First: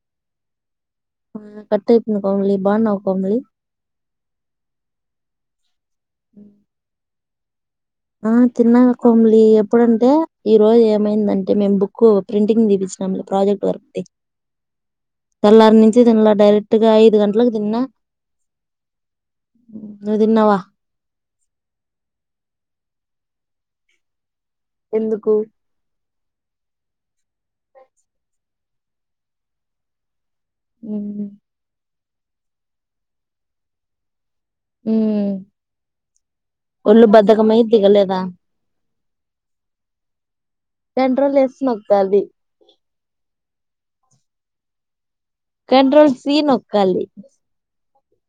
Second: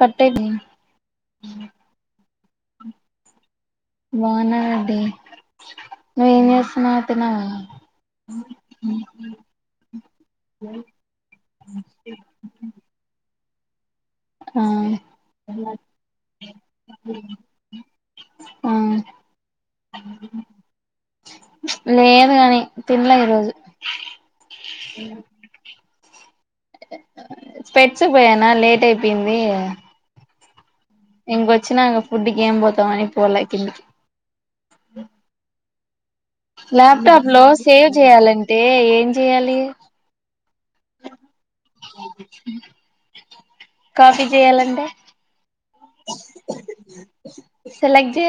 Cut ఏది కట్టయిపుకోమిలిి బాకోమలిి బాగున్నావండి నువ్వేం చేస్తున్నావు తన్నావా ఆ తిన్నాగా కొమలి ఎప్పుడంటే ఈ రోజు ఏమైందంటే మేము బుక్ ప్రింటింగ్ దిపించ ప్రాజెక్ట్ వర్క్ ఆ తెల్లరు నుంచి దీనిలో డైరెక్ట్ గా యిదు గంటలకు తిన్నా ఆ నుదిన్నావా లేదు కనీ తీన్లే ఈ రోజు ఎందుకు స్పెక్ట్స్ పోయానా లేట్ అయిపోయింది ఉమ్ ఇంకొచ్చినా ఫుడ్కి ఏం పోతాం అని పోలే కిందికి ఉమ్ ల్యాప్టాప్ లో సేవ్ దిగలేదా చేయాలంటే ఏం చెయాలి కంట్రోల్ ఎస్ నోక్కాలి కాపి చెయ్యాలంటే కంట్రోల్ సీ నోక్కాలి సెలెక్ జె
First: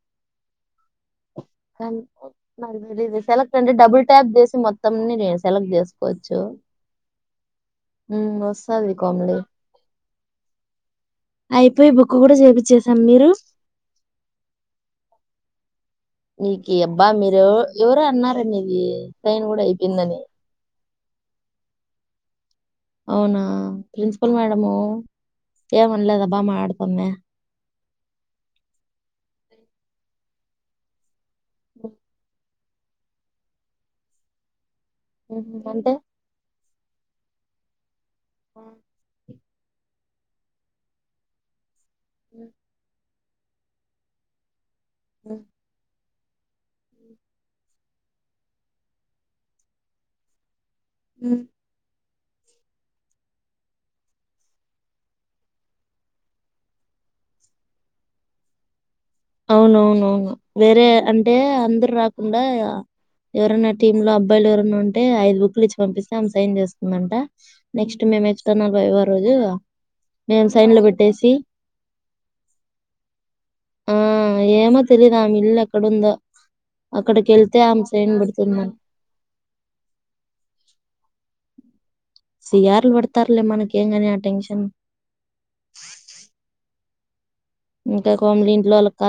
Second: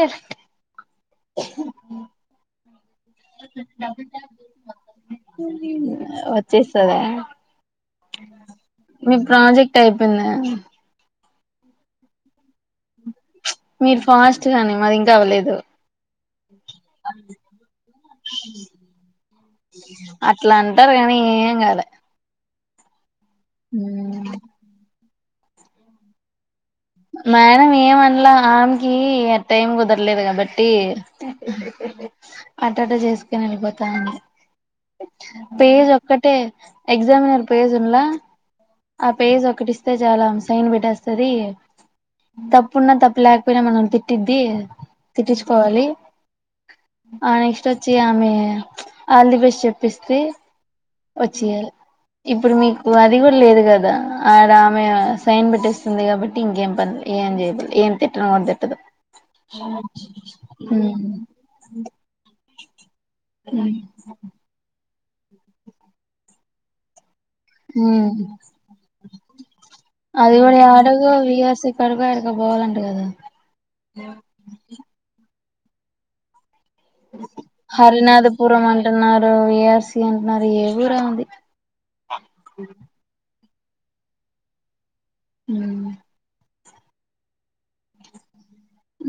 నాక్ తెలీదు సెలెక్ట్ అంటే డబుల్ ట్యాప్ చేసి మొత్తంన్ని నేను సెలెక్ట్ చేసుకోవచ్చు వచ్చేస్తదా ఉమ్ వస్తది మీ కొంలే ప్రాజెక్ట్ అయిపోయిందా అయిపోయ్ బుక్కు కూడా చేపిచ్చేసాం మీరు మీరు ఫాస్ట్ గానీ మాది ఇంకా అవ్వలేదు నీకీ అబ్బా మీరు ఎవరో అన్నారండి ఇది సైన్ కూడా అయిపోయిందని టర్గాని ఏం కాలే అవునా ప్రిన్సిపల్ మేడము ఏమన్లేదా బామట్డ్ మేడమ్ ఏమన్లా ఆమ్కి టైం కుదరలే కాబట్టి ఆట్టట చేసుకొని వెళ్ళిపోతా అనీ ఉహు, పేజ్ అంటే ఒక్కటే ఎగ్జామినర్ పేజ్ ఉలా ఆ పేజ్ ఓక్ కుటిస్తే చాల్ అం సైన్ పెట్టేస్తది. తప్పున్నా తప్ లేకపోయినా మనం తిట్టిద్ది తిట్టించ్కోవాలి ఆ నెక్స్ట్ ఒచ్చి ఆమె ఆల్ది బెస్ చెప్పిస్తీ ఒచ్చియలే ఇప్పుడు మీకు అది కూడా లేదు కదా ఆడ ఆమె సైన్ పెట్టటిస్తుంది కాబట్టి ఇంకేం పన్లే ఏం చేయకుల్లి ఏన్ తిట్టనో తిట్టదు అవునవునవును వేరే ఉమ్ అంటే అందరు రాకుండా ఎవరైన్నా టీమ్ లో అబ్బాయిలు ఎవరన్నా ఉంటే ఐదు బుక్లు ఇచ్చి పంపిస్తే ఆమె సైన్ చేస్తుందంట నెక్స్ట్ మేము ఎక్స్టర్నల్ వైవా రోజు మేము అదివడి సైన్లు అడుగ పెట్టేసి వియాసి క అడుగ ఎక పోవాలంట కదా ఆ ఏమో తెలీదు ఆ ఇల్ ఎక్కడుందో అక్కడికి వెళ్తే ఆమె సైన్ హరినాథపురం పెడుతుందంట అంటున్నారు ఏఆర్సి అంటున్నారు ఏ ఊర్ ఆమెది సి ఆర్లు పడతార్లే మనకేం కాని ఆ టెన్షన్ ఉమ్ము ఇంకా కిమ్లిన్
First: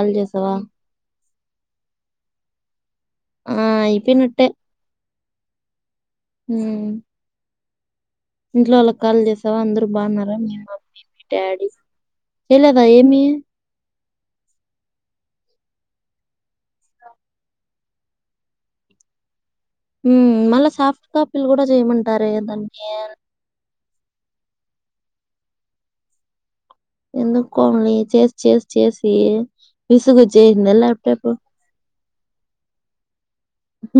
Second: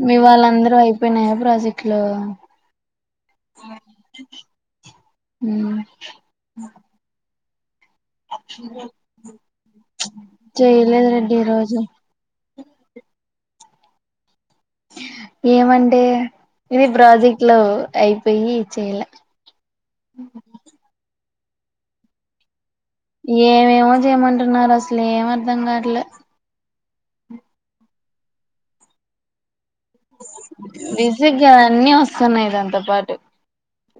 మీ వాళ్ళందరూ అయిపోయినాయా ప్రాజెక్ట్లో ఆ ఇయి పనిట్టే మ్మ్ ఇంట్లోల్లక్ కాల్ చేసావా అందరు బాగున్నారా మీ మమ్మీ చేయలేదు మీ రెడ్డి ఈ డ్యాడి రోజు చెలేదా ఏమీ ఏమంటే ఇది ప్రాజెక్ట్ లో అయిపోయి చేయాల ఉమ్ మళ్ళా సాఫ్ట్ కాపీలు కూడా చేయమంటరే దాన్ ఏమేమో చేయమంటున్నార్ అసలు ఏమర్ధం కాట్లే ఎందుకు కోమలి చేస్ చేస్ చేసి విసుగు ఓచ్చేయి ద ల్యాప్టాపు సన్నాయి దాంత పాటి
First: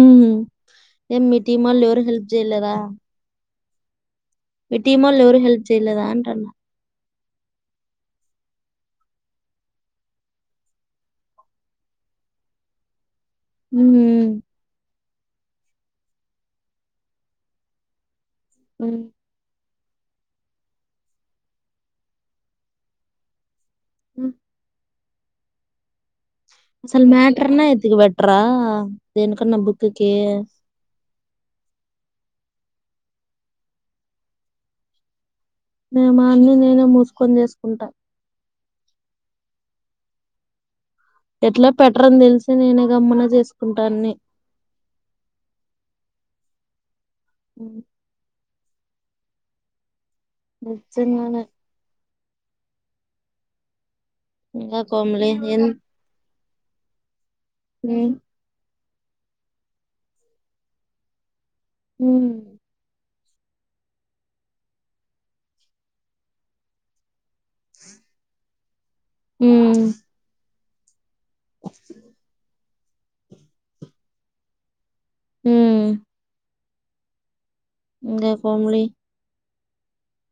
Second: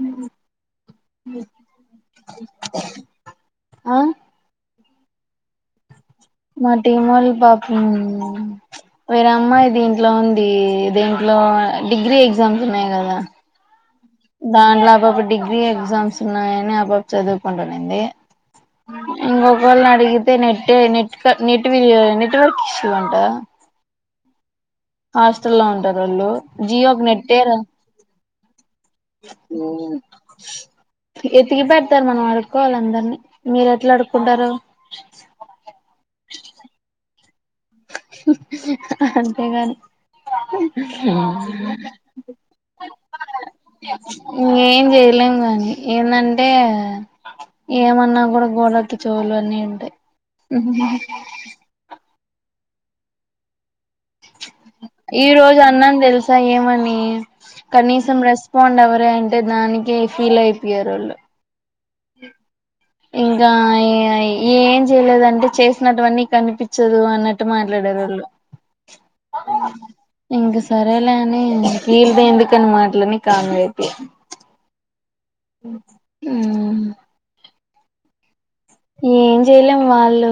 ఉమ్ హు ఎం మీ టీమోల్ ఎవరు హెల్ప్ చేయలేదా ఆ మీ టెమోల్లూ ఎవరు హెల్ప్ చేయలేదా అన్ మా టీమోల్ బాపుం వేరే అమ్మాయ్ దీంట్లో ఉంది దీంట్లో డిగ్రీ ఎగ్ జమ్స్ ఉన్నాయ్ కదా ఉమ్ దాంట్లో ఆ పాప డిగ్రీ ఎగ్జామ్స్ ఉన్నాయని ఆ పాప చదువుకుంటునుంది ఉమ్ వాళ్ళని అడిగితే net net net network issue అంట ఉ హాస్టల్ లో ఉంటారు వీళ్లు అసలు మ్యాటర్నా ఎతుకి పెట్రా ఉమ్ ఎతికి పె అసలు మనం అడుకోవాలి అందరిని మీరు ఎట్లా అడుకుంటారు మేము అన్ని నేనే మూసుకొని చేేసుకుంటాం అంతేగాని ఎట్లా పెట్టరని తెలిసి నేనే గమ్మున చేసుకుంటాన్ని ఇంకేం చేయలేం గానీ ఏందంటే ఏ ఏమన్నా కూడా గోడలకి చెవులు అన్నీ ఉంటాయి నిజంగానే ఇంగా ఈ కోమలి రోజు ఎన్ అన్నాను తెలుసా ఏమని ఉమ్ కనీసం రెస్పాండ్ అవ్వ అంటే దానికి ఫీల్ అయిపోయారు వాళ్ళు ఉమ్ ఇంకా ఏం చేయలేదంటే చేసినటువన్నీ కనిపించదు అన్నట్టు మాట్లాడారు [inaudible] ఉమ్ ఇంక సరేలే అని వీలతో ఎందుకని మాటలని కామ్ గా అయితి ఉమ్ [unintelligible] చేయలేం వాళ్ళు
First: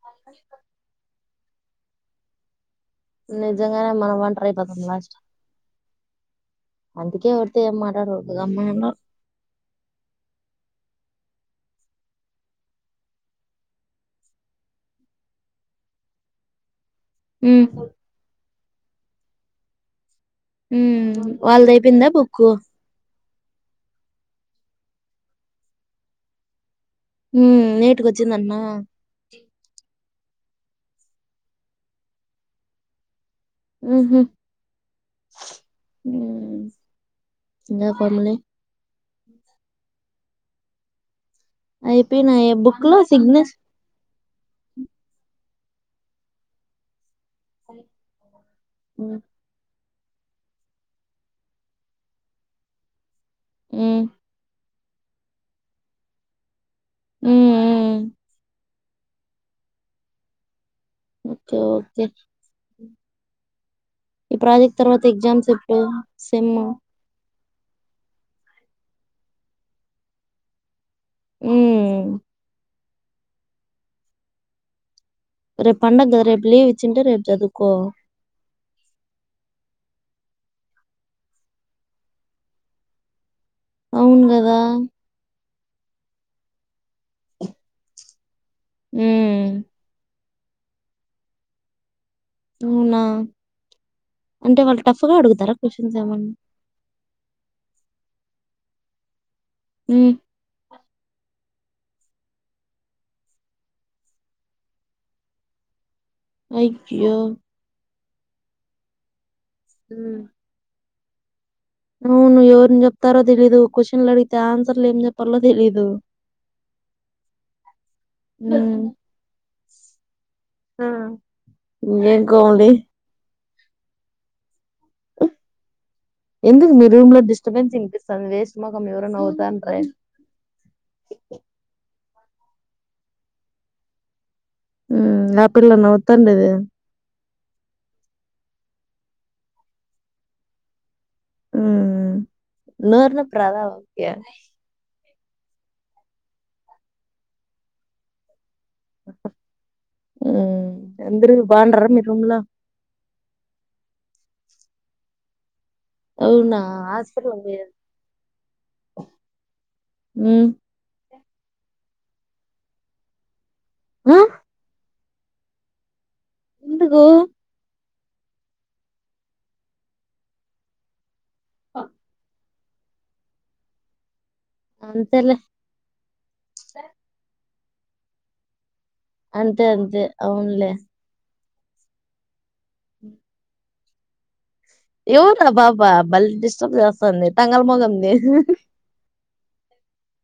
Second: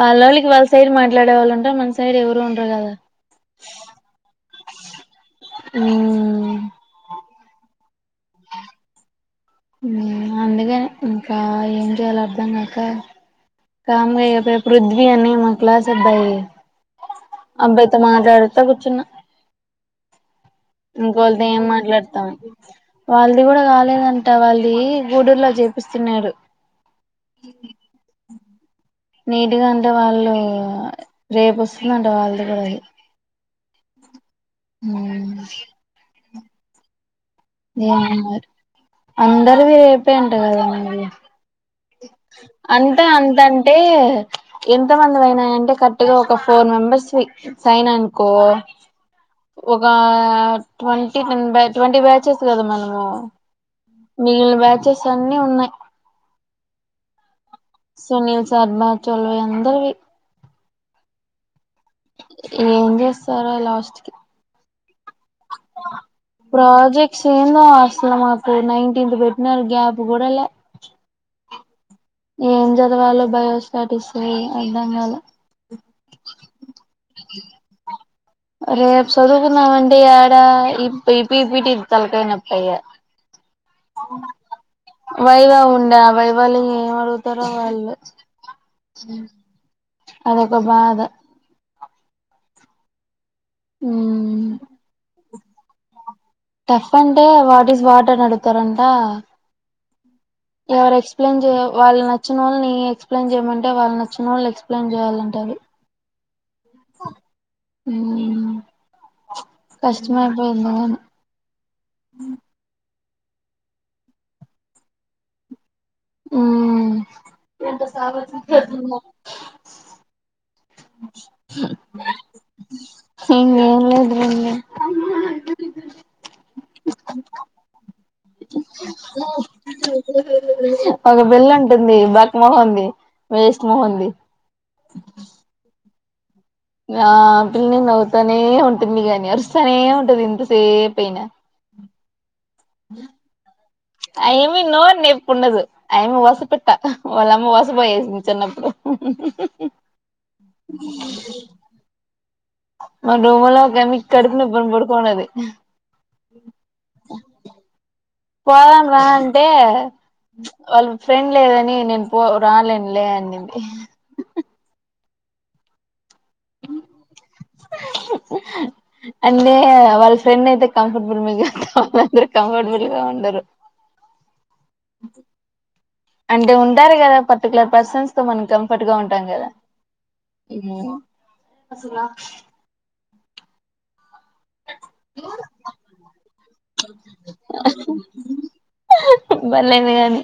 వాళ్ళొళ్ళకి వాళ్ళ సైడ్ మాట్లాడే వాళ్ళు ఉంటారు మన సైడ్ ఎవరు ఉండరు కదా నిజంగానే మనం ఒంటరి అయిపోతమ్ లాస్ట్ కీ ఉమ్ అందుకే ఎవరితో ఏం మాట్లాడరు గమ్మునుంటా ఉమ్ అందుకని ఇంకా ఏం చేయాల అర్ధం కాక కామ్ గా అయిపోయి పృథ్వీ అని మా క్లాస్ అబ్బాయి ఉమ్ అబ్బాయితో మాట్లాడుత ఉత్త కూర్చున్న ఉమ్ ఇంకోళతే ఏం వాళ్ళది అయిపోయిందా మాట్లాడతాం బుక్కు వాళ్ళది కూడా కాలేదంట వాళ్ళది గూడూరు లో చేపిస్తున్నాడు ఉమ్ లేటుగా వచ్చిందాట్న నీట్గా అంటే వాళ్ళు రేపోస్తుందంట వాళ్ళది కూడా అది ఉహూ ఉమ్ [unintelligible] అందరువి రేపే అంట కదవి అయిపోయినాయే బుక్ అంట లో సిగ్నేచ్ అంటంటే ఎంత మంది పోనాయంటే కరెక్ట్ గా ఒక ఫోర్ మెంబెర్స్వి సైనానుకో ఓ ఉమ్ ఒక ట్వంటీ మెంబర్ ట్వంటీ బ్యాచెస్ కదా మనము ఉమ్ మిగిలిన బ్యాచెస్ అన్నీ ఉన్నాయ్ ఉమ్ సునీల్ శర్మా చోల్వ అందరువి ఓకే ఓకే ఏం చేస్తారో లాస్ట్ కి ఈ ప్రాజెక్ట్ తర్వాత ఎగ్జామ్స్ ఎప్పుడు సెమ్ము ఏందా అసలు మాకు నైన్టీన్త్ పెట్టినారు గ్యాప్ కూడా ల్యా హుమ్ ఏం చదవాలో బయోస్టాటిస్ అర్ధం కాలే రేపు పండంగ కదా రేపు లీవ్ ఇచ్చింటే రేపు చదుకో రేపు చదువుకుందాం అంటే ఆడ ఇపి ఇపి ఇటి ఇపి తలకాయ నొప్పి ఇగ అవును గదా వైవా ఉండే ఆవై వాళ్ళు ఏం అడుగుతారో వాళ్ళు హ్మ్ అదొక్క బాధ అవునా ఉమ్ అంటే వాళ్ళు టఫ్ గా అడుగుతారా క్వశ్చన్స్ ఏమన్నా టఫ్ అంటే వాట్ ఈస్ వాట్ అని అడుగుతారంట ఉ ఎవరు ఎక్స్ప్లెయిన్ చే వాళ్ళు నచ్చినోల్లని ఎక్స్ప్లెయిన్ చేయమంటే వాళ్ళు నచ్చిన వాళ్ళు ఎక్స్ప్లెయిన్ చేయాలంట. అవి అయ్యో. ఉ హ్మ్ కష్టమపోయిందా అని అవును ఎవరిని చెప్తారో తెలిదు క్వశ్చన్ల అడిగితే ఆన్సర్లు ఏం చెప్పాలో తెలిదు. ఉ అ ఇంకే కోడి ఇంగేం లేదు లెండి [inaudible] ఎందుకు మీ రూమ్ లో డిస్టర్బెన్స్ వినిపిస్తంది. వేస్ట్ ముఖం ఎవరో నవ్వుతాన్ర్రె. ఒక పిల్ల అంటుంది బక్ మొహంది. వేస్ట్ మొహంది. ఉమ్ ఆ పిల్ల నవ్వుతాండిదె ఆ పిల్ల నవ్వుతానే ఉంటుంది గాని అరుస్తానే ఉంటది ఎంతసేపు అయినా. ఉమ్ నోరు నొప్పి రాదా ఆమెకి ఉండదు. ఆయమ్మ వస పిట్ట వాళ్ళమ్మ వస పోయేసింది చిన్నప్పుడు ఉమ్ అందరు బాగుండార్ ర్రా మీ రూమ్ లో మా రూమ్ లో ఒక ఆమీకి కడుపు నోప్పి అని పడుకోన్నది. అవునా! హాస్పిటల్కి పోయే పోదాం రా అంటే. హ్మ్ చ్చ్ వాళ్ళు ఫ్రెండ్ లేదని నేను పో రాలేను లే అనింది. ఆ ఎందుకు? అందే వాళ్ళ ఫ్రెండ్ అయితే కంఫర్టబుల్ మీద [unintelligible] కంఫర్టబుల్ గా ఉండరు. అంతేలే అంటే ఉంటారు కదా పర్టికులర్ పర్సన్స్ తో మనక కంఫర్ట్ గా ఉంటాం కదా. అంతే అంతే ఈ అవునులే ము అసల ఎవర్రా బాబా భలే డిస్టర్బ్ చేస్తాంది. తంగల్ మొఖంది. బల్లెన్ గానీ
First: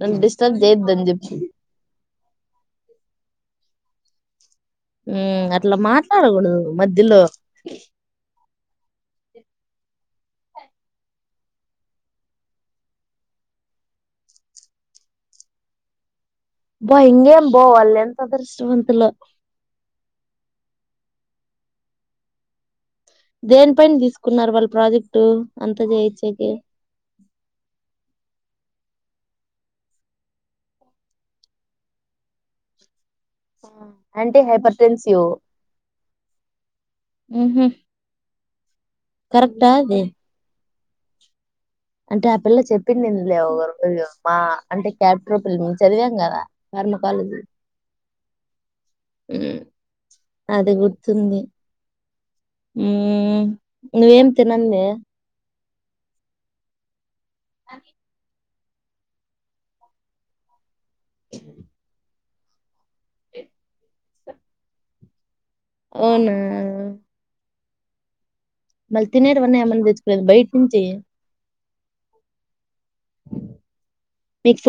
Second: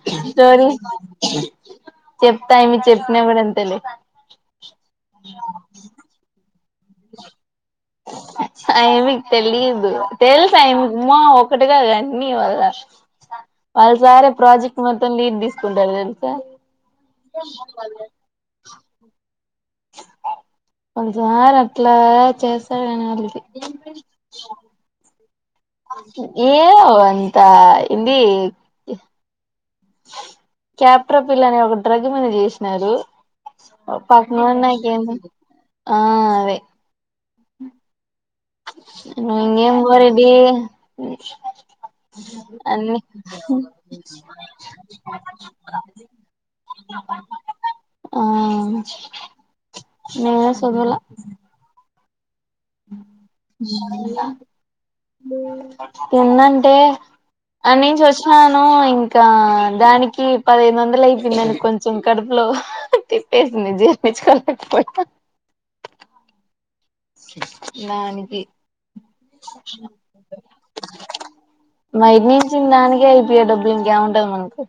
నన్ను డిస్టర్బ్ స్టోరీస్ చేయొద్దని చెప్పి చెప్తా ఇమి చెప్ నవరంతలు ఉమ్ అట్లా మాట్లాడకూడదు మధ్యలో ఆయమ్మికి తెలీయదు. తెలుసా ఆయమ్మికు అమ్మో ఒకటి గాదు అన్నీ మళ్ళా వాళ్ళ సారే ప్రాజెక్ట్ మొత్తం లీడ్ తీసుకుంటారు. బా హింగే ఏమ్ బో వాళ్ళే ఎంత అదృష్టవంతులో కొంచం ఆ ర్ అట్లా చేస్ దేని పైన తీసుకున్నారు వాళ్ళు ప్రాజెక్టు. అంతా చేయిచ్చేకి ఏవ్ అంతా ఇంది క్యాప్రా పిల్ల అని ఒక డ్రగ్ మీద చేసినారు. అంటే పక్నున్నాయి హైపర్ ఏమీ టెన్సివ్ ఆ అవే ఊహూ ఇంగ కరెక్టా నేను గూడ అది రెడ్డి అంటే ఆ పిల్ల చెప్పింది ఇనలే ఓగరు ఇల్లో ఆ అంటే క్యాప్టరూపిల్ల మేము చదివాం కదా. అర్నాకాలుదు. ఆ ఉమ్ నేనే అది చదవలా గుర్తుంది. ఉమ్ నువ్వేం తీనందే ఎందంటే అని నుంచి వచ్చినా ఇంకా దానికి పదిహేదు వందలు అయిపోయిందిను కొంచెం కడుపు లో తిపేసింది జీర్ణించుకోలే పోయిన అవునా దానికి మళ్ళీ తినేటవన్నా ఏమన్నా తెచ్చుకోలేదు బయట నుంచి బైట నుంచిన దానికే అయిపోయా డబ్బులు ఇంకేముంటది మనకు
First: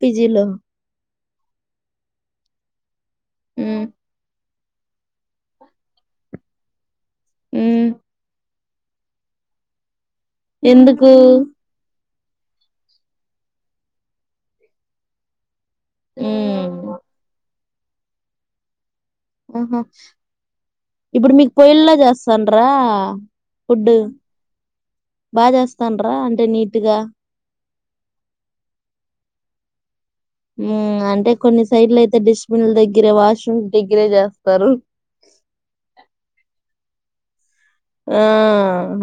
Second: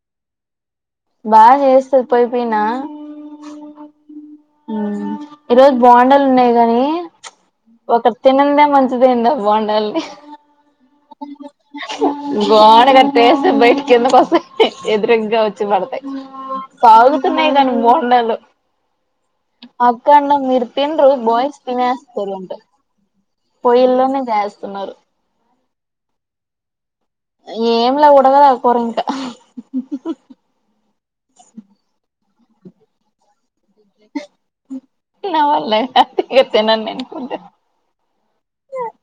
పిజిలో బా చేస్తది పోయిపోయినా హ్మ్ ఈరోజు బోండాలు ఉన్నాయి కాగాని హ్మ్ ఒకరు తిన్నందే మ మంచిదంద బాగుండాలిని ఎందుకు గోన గట్టేసి బయటికి ఎందుకోసం ఎదురగగావచ్చు వచ్చపడతాయి హ్మ్ సాగుతున్నాయి కానీ బోండాలు ఆహా అక్కండ మీరు తినరు ఇప్పుడు మీకు బాయ్స్ పయిల్లా తినేస్తారు అంట చేస్తాన్రా ఫుడ్ పొయ్యిల్లోనే చేస్తున్నారు బాగా చేస్తాన్రా అంటే నీట్ ఏంలా ఉడకాదు ఆ కొర ఇంకా అంటే కొన్ని సైడ్ల అయితే డస్ట్బిన్ దగ్గరే వాష్రూమ్ నవల్ల గతే ఇగ తినను నేను ఆ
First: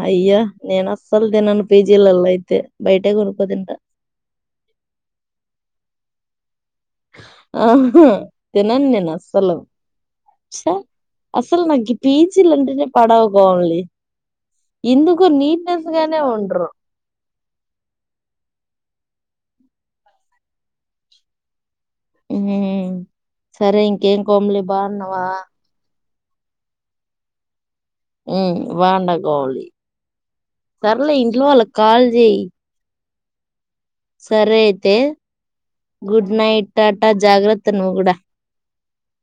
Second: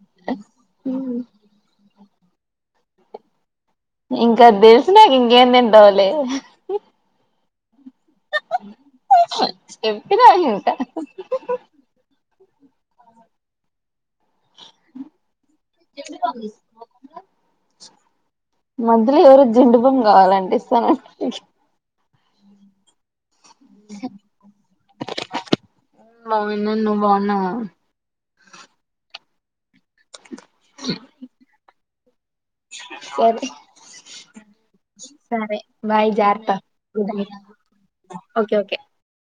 అయ్యా నేను అస్సలు తినను పిజ లలో అయితే బయటే కొనుక్క తింటా ఇంకా తెలిసు నాక ఇంకేం తింటవలే ఆ తినన్ నా అసలు చెప్పినా ఇంట అసలు చ నాకి ఈ పిజ లంటినే పాడవవు కంలీ ఎందుకు నీట్నెస్ గానే ఉండరు. మధ్యలో ఎవరో జిండుపమ్ కావాలంటే ఇస్తాను సరే ఇంకేంకోమ్లి బా ఉన్నావా బాగున్నాను నువ్వు బాగున్నావా ఉమ్ బాగుండా సర్లే ఇంట్లో వాళ్ళకి కాల్ చేయి సరే సరే అయితే గుడ్ నైట్ టాటా జాగ్రత్త నువ్వు కూడా